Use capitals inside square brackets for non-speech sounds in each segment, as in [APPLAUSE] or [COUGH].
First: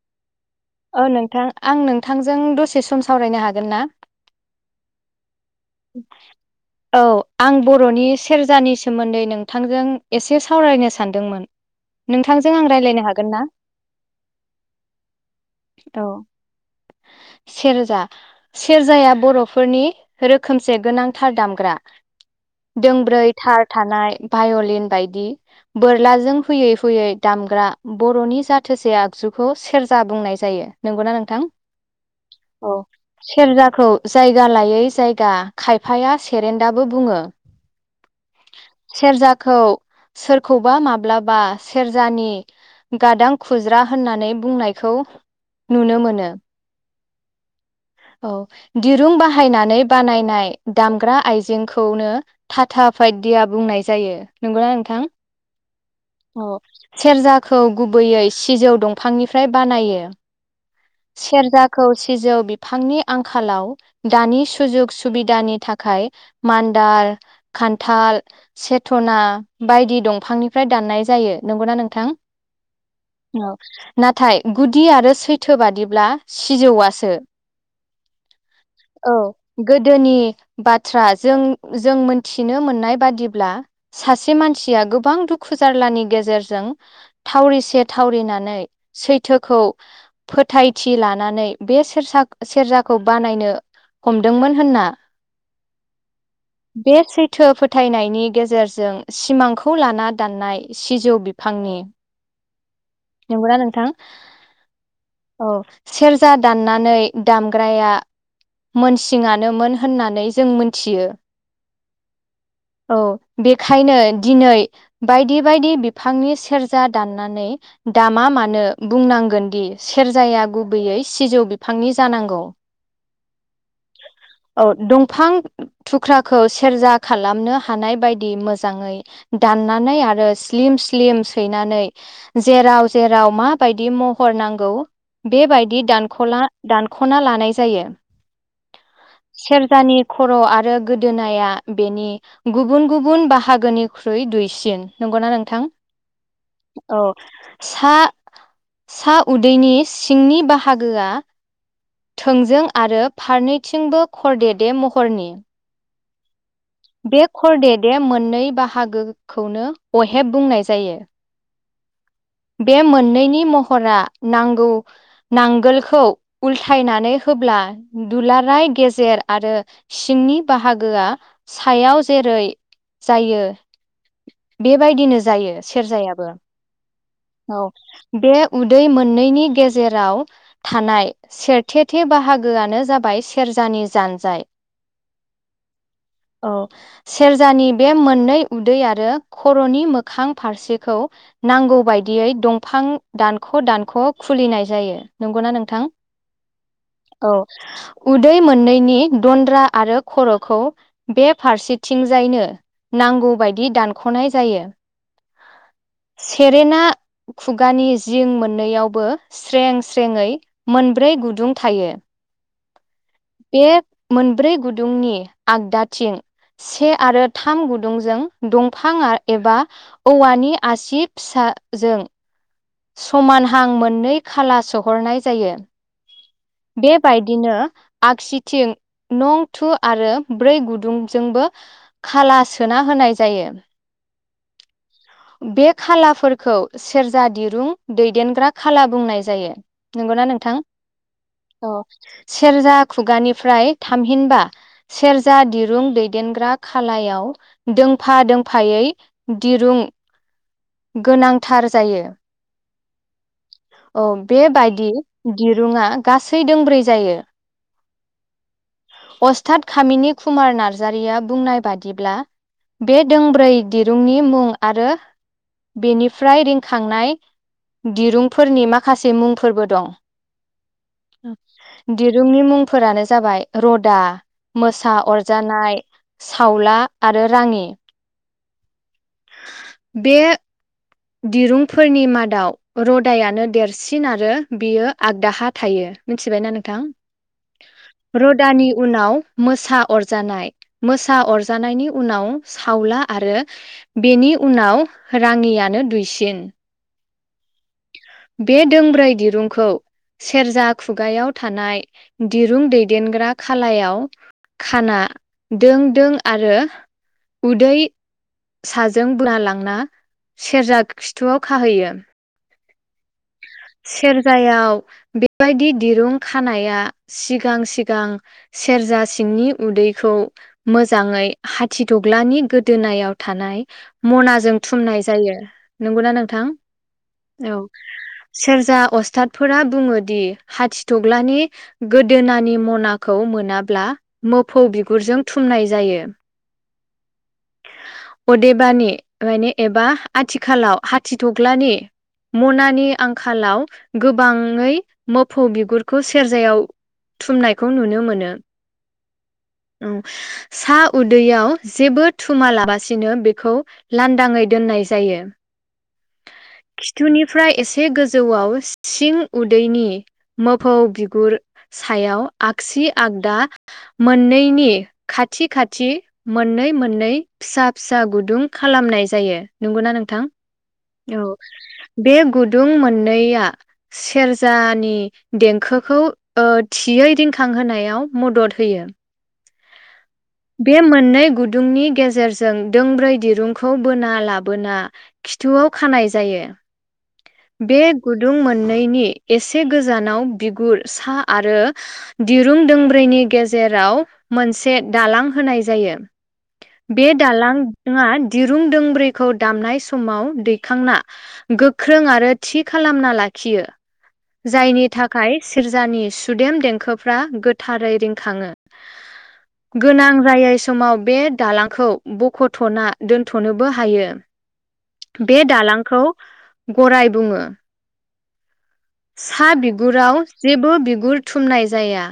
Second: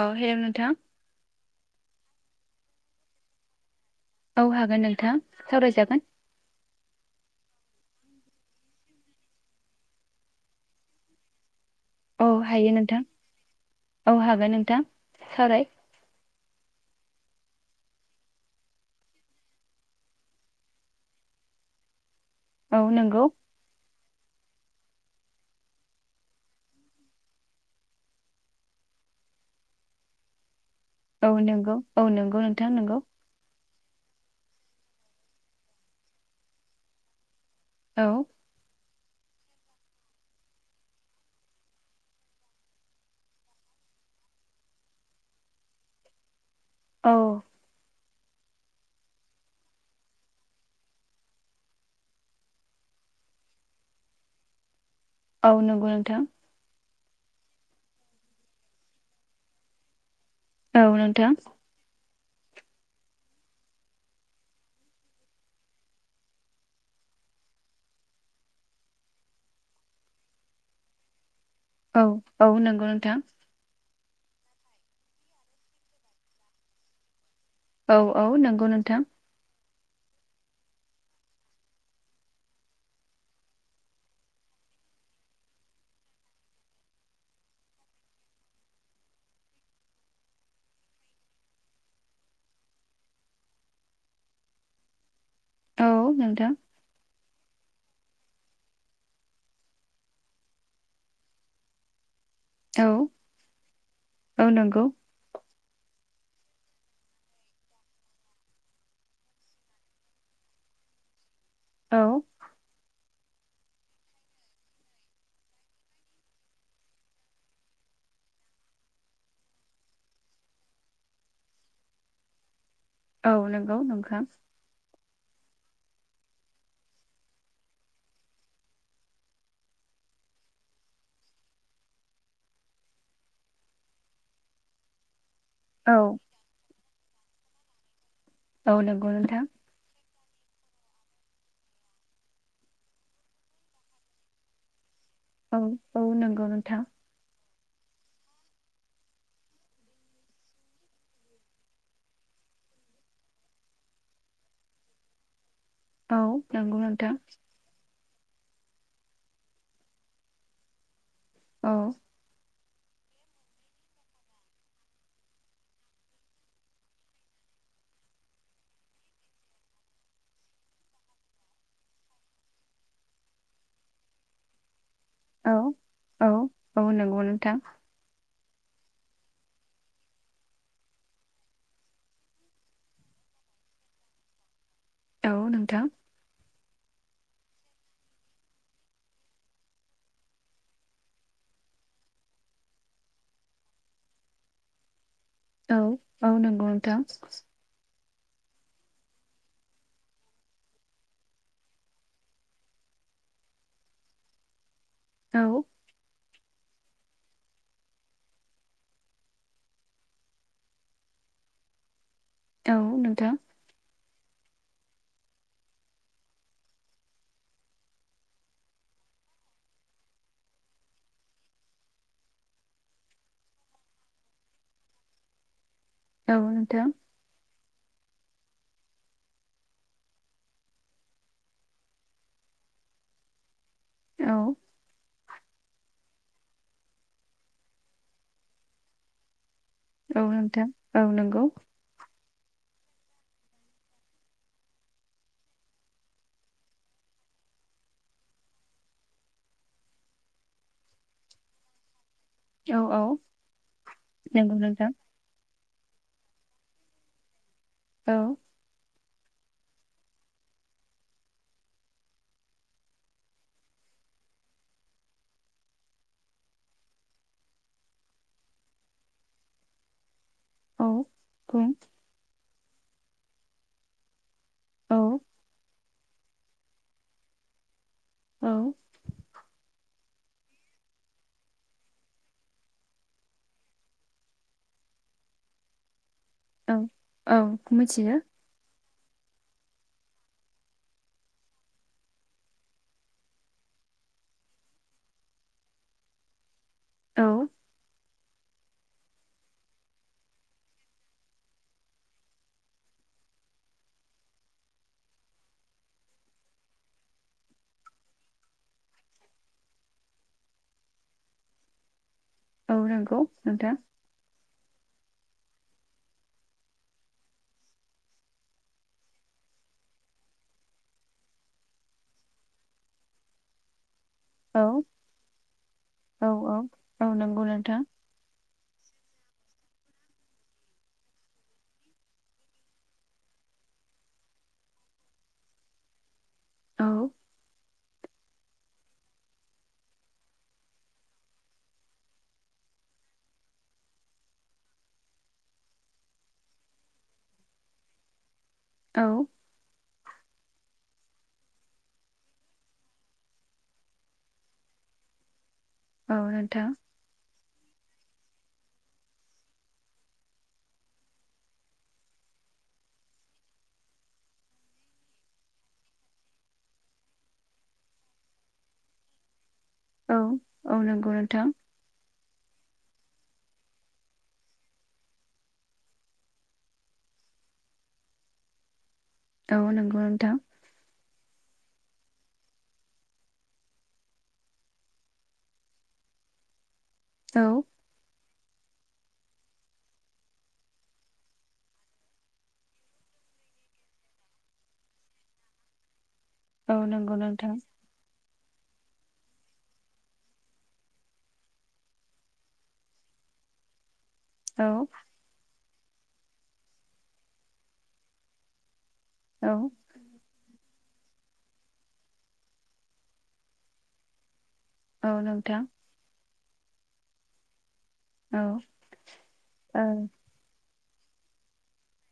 औ हेल' नोंथां औ नोंथां आं नोंथांजों दसे सम सावरायनो हागोन ना? औ हागोन नोंथां। सावराय जागोन। औ आं बर'नि सेरजानि सोमोन्दै नोंथांजों एसे सावरायनो सानदोंमोन। औ नोंथांजों आं हायो नोंथां रायलायनो हागोन ना औ हागोन नोंथां सावराय औ। सेरजा सेरजाया बर'फोरनि रोखोम खोमसे गोनांथार दामग्रा औ दोंब्रै नंगौ थार थानाय भाय'लिन बायदि बोरलाजों हुयै हुयै दामग्रा बर'नि जाथोसे आगजुखौ सेरजा बुंनाय जायो। नंगौना औ नोंथां नंगौ औ नंगौ नोंथां औ नंगौ सेरजाखौ जायगा लायै जायगा गा खायफाया सेरेन्डाबो बुङो। औ सेरजाखौ सोरखौबा माब्लाबा सेरजानि गादां खुज्रा होननानै बुंनायखौ नुनो मोनो। औ औ दिरुं बाहायनानै बानायनाय दामग्रा आइजेंखौनो टाटा पायदिया बुंनाय जायो नंगौना नोंथां? औ नोंगौ नों अह सेरजाखौ गुबैयै सिजौ दंफांनिफ्राय बानायो। औ नोंथां। सेरजाखौ सिजौ बिफांनि आंखालाव दानि सुजुग सुबिदानि थाखाय मान्दाल खान्थाल सेथ'ना बायदि दंफांनिफ्राय दाननाय जायो। नंगौना औ नोंथां औ नंगौ नोंथा औ नाथाय गुदि आरो सैथ थोबादिब्ला सिजौआसो औ औ नंगौ नोंथां। गोदोनि बाथ्रा जों जों मोनथिनो मोननाय बादिब्ला सासे मानसिया गोबां दुखु जारलानि गेजेरजों थावरिसे थावरिनानै सैथोखौ फोथायथि लानानै बे सेर सेरजाखौ बानायनो हमदोंमोन होनना। औ नोंथां। थो फोथायनायनि गेजेरजों सिमांखौ लाना दाननाय सिजौ बिफांनि औ नंगौना नोंथां। औ नंगौ औ सेरजा दाननानै दामग्राया मोनसिङानोमोन होननानै जों मोनथियो औ। औ बेखायनो दिनै बायदि बायदि बिफांनि सेरजा दाननानै दामा मानो बुंनांगोन दि सेरजाया गुबैयै सिजौ बिफांनि जानांगौ। औ नंगौ नोंखां। बिफां थुख्राखौ सेरजा खालामनो हानाय बायदि मोजाङै दाननानै आरो स्लिम स्लिम सैनानै जेराव जेराव मा बायदि महर नां गौ बेबायदि औ दानख'ला दान खना लानाय जायो। औ नंगौ नोंथां सेरजानि खर' आरो गोदोनाया बेनि गुबुन गुबुन बाहागोनिख्रुइ दुइसिन नंगौना औ नोंथां औ नंगौ नोंथां औ [UNINTELLIGIBLE] उदैनि सिंनि बाहागोआ थोंजों आरो फारनैथिंबो खरदेदे महरनि औ नंगौ नोंथां आ मोननै बाहागोखौनो अहेब बुंनाय जायो औ बे मोननैनि महरा नांगौ नांगोलखौ उल्थायनानै होब्ला दुलाराय गेजेर आरो सिंनि बाहागोआ सायाव जेरै जायो बे बेबायदिनो जायो औ सेरजायाबो औ औ नंगौ नोंथां औ बे उदै मोननैनि गेजेराव थानाय सेरथेथे बाहागोआनो जाबाय सेरजानि जानजाय। औ नोंथां औ सेरजानि बे मोननै उदै आरो खर'नि मोखां फारसेखौ नांगौ बायदि दियै दंफां दानख' दानख' खुलिनाय जायो। नंगौना औ नोंथां औ नंगौ औ नोंथां उदै मोननैनि दन्द्रा आरो खर'खौ बे फारसेथिंजायनो नांगौ बायदि दानख'नाय जायो। औ सेरेना खुगानि जिं मोननैआवबो स्रें स्रेङै मोनब्रै गुदुं थायो। औ नोंथां बे मोनब्रै गुदुंनि आग्दाथिं से आरो थाम गुदुंजों दंफां एबा औवानि आसि फिसाजों समानहां मोननै खाला सोहरनाय जायो। औ नोंथां बेबायदिनो आगसिथिं नं थु आरो ब्रै गुदुंजोंबो खाला सोना होनाय जायो। औ बे खालाफोरखौ सेरजा दिरुं दैदेनग्रा खाला बुंनाय जायो। औ नंगौना नोंथां औ नंगौ औ सेरजा खुगानिफ्राय थामहिनबा सेरजा दिरुं दैदेनग्रा खालायाव दोंफा दोंफायै दिरुं गोनांथार जायो। औ औ औ नंगौ बेबायदि नोंथां दिर रुआ गासै दोंब्रै जायो। औ अस्थाद खामिनि कुमार नार्जारिया बुंनाय बादिब्ला बे दोंब्रै दिरुंनि मुं आरो बेनिफ्राय रिंखांनाय दिरुंफोरनि माखासे मुंफोरबो दं औ बुं दिरुंनि मुं फोरानो जाबाय रदा मोसा औ अरजानाय सावला आरो राङि औ बे दिरुंफोरनि मादाव रदायानो देरसिन आरो बियो आग दाहा थायो मिथिबायना औ नोंथां औ मिथियो रदानि उनाव मोसा अरजानाय मोसा अरजानायनि उनाव सावला आरो बेनि उनाव राङियानो दुइसिन औ बे दोंब्रै दिरुंखौ सेरजा खुगायाव थानाय दिरुं दैदेनग्रा खालायाव खाना दों दों आरो उदै साजों बोना लांना सेरजा खिथुआव खाहैयो औ नंगौ नोंथां सेरजायाव बेबायदि दिरुं खानाया सिगां सिगां सेरजा सिंनि उदैखौ मोजाङै हादिदग्लानि गोदोनायाव थानाय मनाजों औ थुमनाय जायो नंगौना औ नोंथां औ नंगौ औ नोंथां सेरजा अस्थादफोरा बुङो दि हादिदग्लानि गोदोनानि मनाखौ मोनाब्ला मोफौ बिगुरजों थुमनाय जायो औ अदेबानि मानि एबा आथिखालाव हादिदग्लानि मनानि आंखालाव गोबाङै मोफौ बिगुरखौ सेरजायाव थुमनायखौ नुनो मोनो औ औ‌ सा उदैयाव जेबो थुमा लाबासिनो बेखौ लान्दाङै दोननाय जायो औ नोंथां थुनिफ्राय एसे गोजौआव सिं उदैनि मोफौ बिगुर सायाव आगसि आगदा मोननैनि खाथि खाथि मोननै मोननै फिसा फिसा गुदुं खालामनाय जायो नंगौना औ नोंथां नंगौ औ नोंथां बे गुदुं मोननैया सेरजानि देंखोखौ ओ थियै रिंखांहोनायाव मदद होयो औ नंगौ नोंथा बे मोननै गुदुंनि गेजेरजों दोंब्रै दिरुंखौ बोना लाबोना खिथुआव खानाय जायो औ बे गुदुं गुदुं मोननैनि एसे गोजानाव बिगुर सा आरो दिरुं दोंब्रैनि गेजेराव मोनसे दालां होनाय जायो औ बे नंगौ नोंथां दालांआ दिरुं दोंब्रैखौ दामनाय समाव दैखांना गोख्रों आरो थि खालामना लाखियो औ जायनि थाखाय सेर्जानि सुदेम देंखोफ्रा गोथारै रिंखाङो औ गोनां जायै समाव बे दालांखौ बख'थ'ना दोन्थ'नोबो हायो औ बे नोंथां दालांखौ गराय बुङो औ सा औ बिगुराव जेबो बि गुर थुमनाय जाया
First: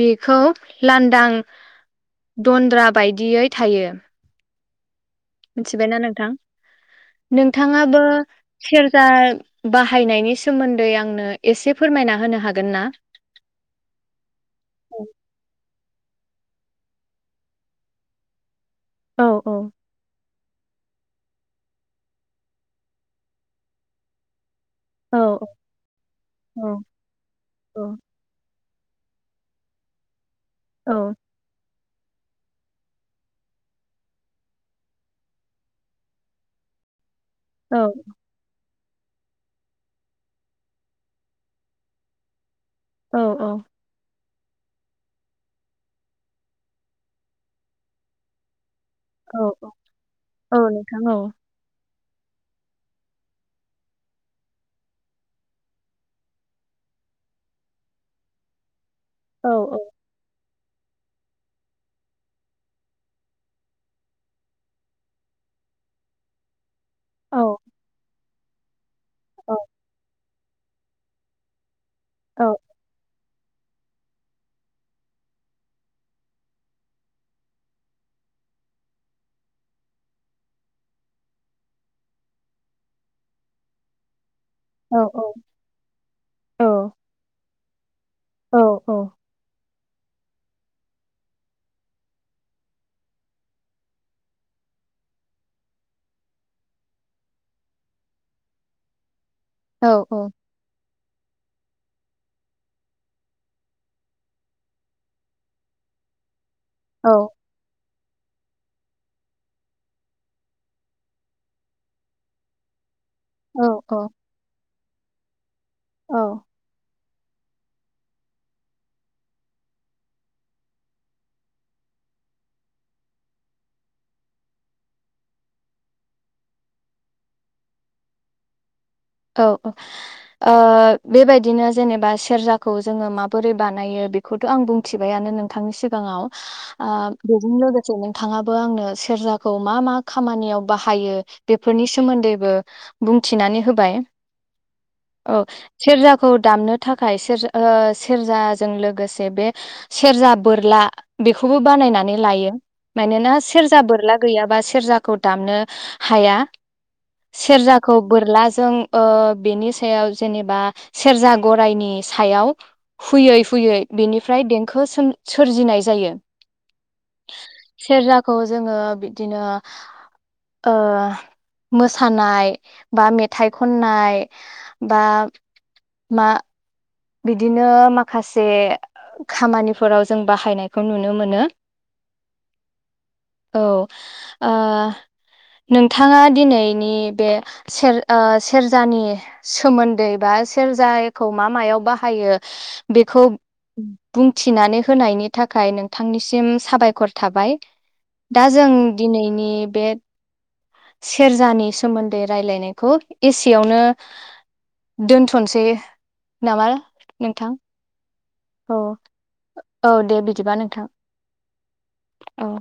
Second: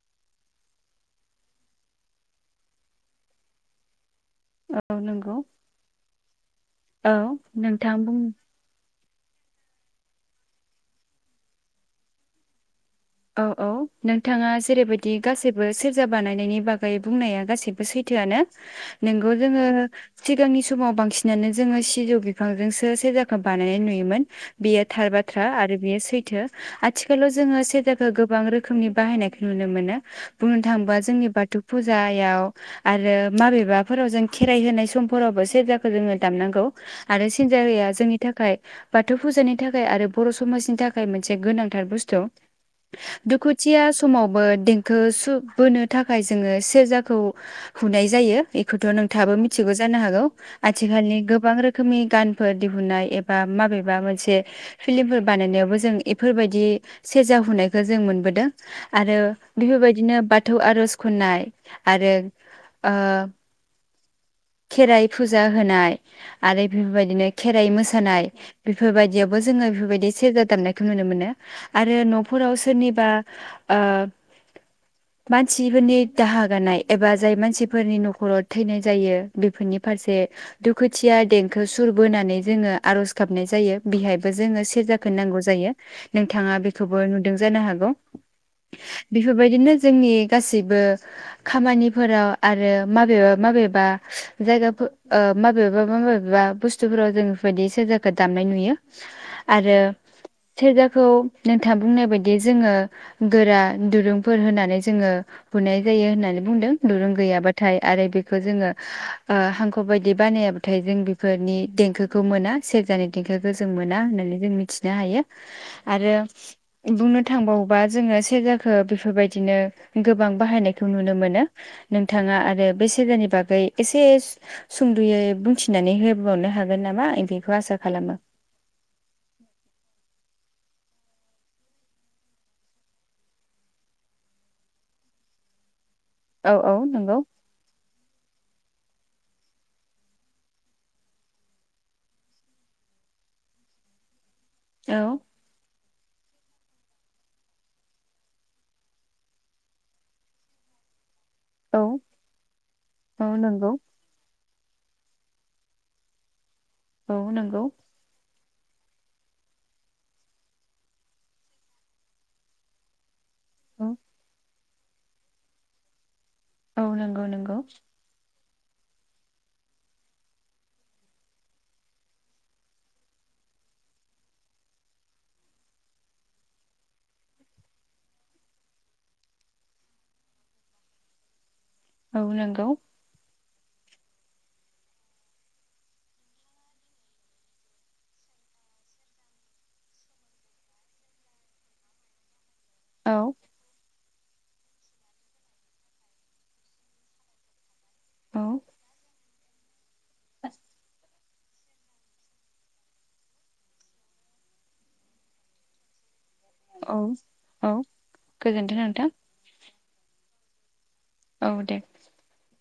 बेखौ लान्दां दन्द्रा बायदियै थायो। औ नंगौ मिथिबायना नोंथां? औ नोंथां नोंथाङाबो बुं सेर रजा बाहायनायनि सोमोन्दै आंनो एसे फोरमायना होनो हागोन ना? औ औ नोंथाङा जेरैबायदि गासैबो सोर रजा बानायनायनि बागै बुंनाया गाससिबो सैथोआनो। औ नोंगौ औ जोङो सिगांनि समाव बांसिनानो जोङो सिजौ बिफांजोंसो सेरजाखो बानायनाय नुयोमोन। बेयो थार औ बाथ्रा आरो बेयो सैथो औ आथिखालाव जोङो औ सेरजा गोबां रोखोमनि बाहायनायखौ नुनो मोनो। बुंनो थाङोब्ला औ जोंनि बाथौ फुजायाव आरो माबेबाफोराव जों खेराइ होनाय समफोरावबो सेरजाखौ जोङो दामनांगौ। आरो औ सेरजाया जोंनि थाखाय बाथौ फुजानि थाखाय आरो बर' समाजनि थाखाय मोनसे गोनांथार बुस्थु। औ औ दुखुथिया समाव देंखो सुब बोनो थाखाय जोङो सेरजाखौ हुनाय जायो। थ' नोंथाबो औ औ मिथिगौ जानो हागौ औ नोंथां औ आथिखालनि गोबां रोखोमनि गानफोर दिहुननाय एबा माबेबा मोनसे फिल्मफोर बानायनायावबो जों बेफोरबायदि सेरजा हुनाय दा जों मोनबोदों। आरो औ बेफोरबायदिनो बाद बाथौ आरज खन्नाय आरो ओ खेराइ फुजा होनाय आरो बेफोरबायदिनो औ खेराइ मोसानाय बेफोरबायदियावबो औ जोङो बेफोरबायदि सेरेजा दाबनायखौ नुनो मोनो आरो न औ फोराव सोरनिबा ओ मानसिफोरनि दाहा गानाय एबा जाय मानसिफोरनि न'खराव थैनाय जायो बेफोरनि फारसे दुखुथिया देंखो सुर बोनानै जोङो आरज गाबनाय जायो बेहाय जोङो औ सेरजाखौ औ नांगौ जायो। नोंथांआ औ बेखौबो नुदों। जानो हागौ औ औ बेफोरबायदिनो जोंनि गासैबो खामानिफोराव आरो माबेबा माबेबा जायगाफोर माबेबा माबेबा बुस्थुफोराव जों बेफोरबायदि सेरजाखौ दामनाय नुयो। आरो औ सेरजाख खौ नोंथाङा बुंनाय बायदि बिदि जोङो गोरा दुरुंफोर होननानै जोङो बुनाय जायो होननानै बुंदों दुरुं औ गैयाबाथाय आरो बेखौ जोङो ओ हांखो बायदि बानायाबाथाय जों बेफोरनि देंखोखौ मोना सेरजानि देंखोखौ जों औ मोना होननानै जों मिथि जायो आरो औ बुंनो थांबावोबा जोङो सेरजाखौ बेफोरबायदिनो गोबां बाहायनायखौ नुनो मोनो नोंथाङा आरो बे सेरजानि बागै एसे सुंद'यै बुंथिनानै होबावनो हागोन नामा आं बेखौ आसा खालामो औ ओ-ओ बेबायदिनो जेनेबा सेरजाखौ जोङो माबोरै बानायो बेखौथ' आं बुंथिबायानो नोंथांनि सिगां गाङाव औ औ ओ नंगौ बेजों लोगोसे नोंथाङा बो आंनो सेरजाखौ मा मा खामानियाव बाहायो बेफोरनि सोमोन्दैबो बुंथिनानै होबाय औ सेरजाखौ दामनो थाखाय सेरजा ओ सेरजाजों लोगोसे बे सेरजा बोरला बेखौबो औ बानायनानै लायो मानोना औ नंगौ सेरजा बोरला गैया बा सेरजाखौ दामनो हाया औ नंगौ सेरजाखौ बोरला जो [UNINTELLIGIBLE] ओ बेनि सायाव जेनेबा सेरजा गराइनि सायाव हुयै हुयै औ बेनिफ्राय दें खो सों सोरजिनाय जायो औ नंगौ नंगौ औ जोङो बिदिनो ओ मोसानाय बा मेथाइ खननाय बा मा बिदिनो माखासे खामानिफोराव जों बाहायनायखौ नुनो मोनो औ नंगौ औ ओ नोंथाङा दिनैनि बे सेर ओ सेरजानि नि सोमोन्दै बा सेरजाखौ मा मायाव बाहायो औ बेखौ बुंथिनानै होनायनि थाखाय नोंथांनिसिम साबायखर थाबाय औ दा जों दिनै नि बे [INAUDIBLE] सेरजानि सोमोन्दै रायलायनायखौ एसेयावनो दोनथ'नसै नामा औ नोंथां औ औ गोजोनथों नोंथां औ दे बिदिबा नोंथां औ दे औ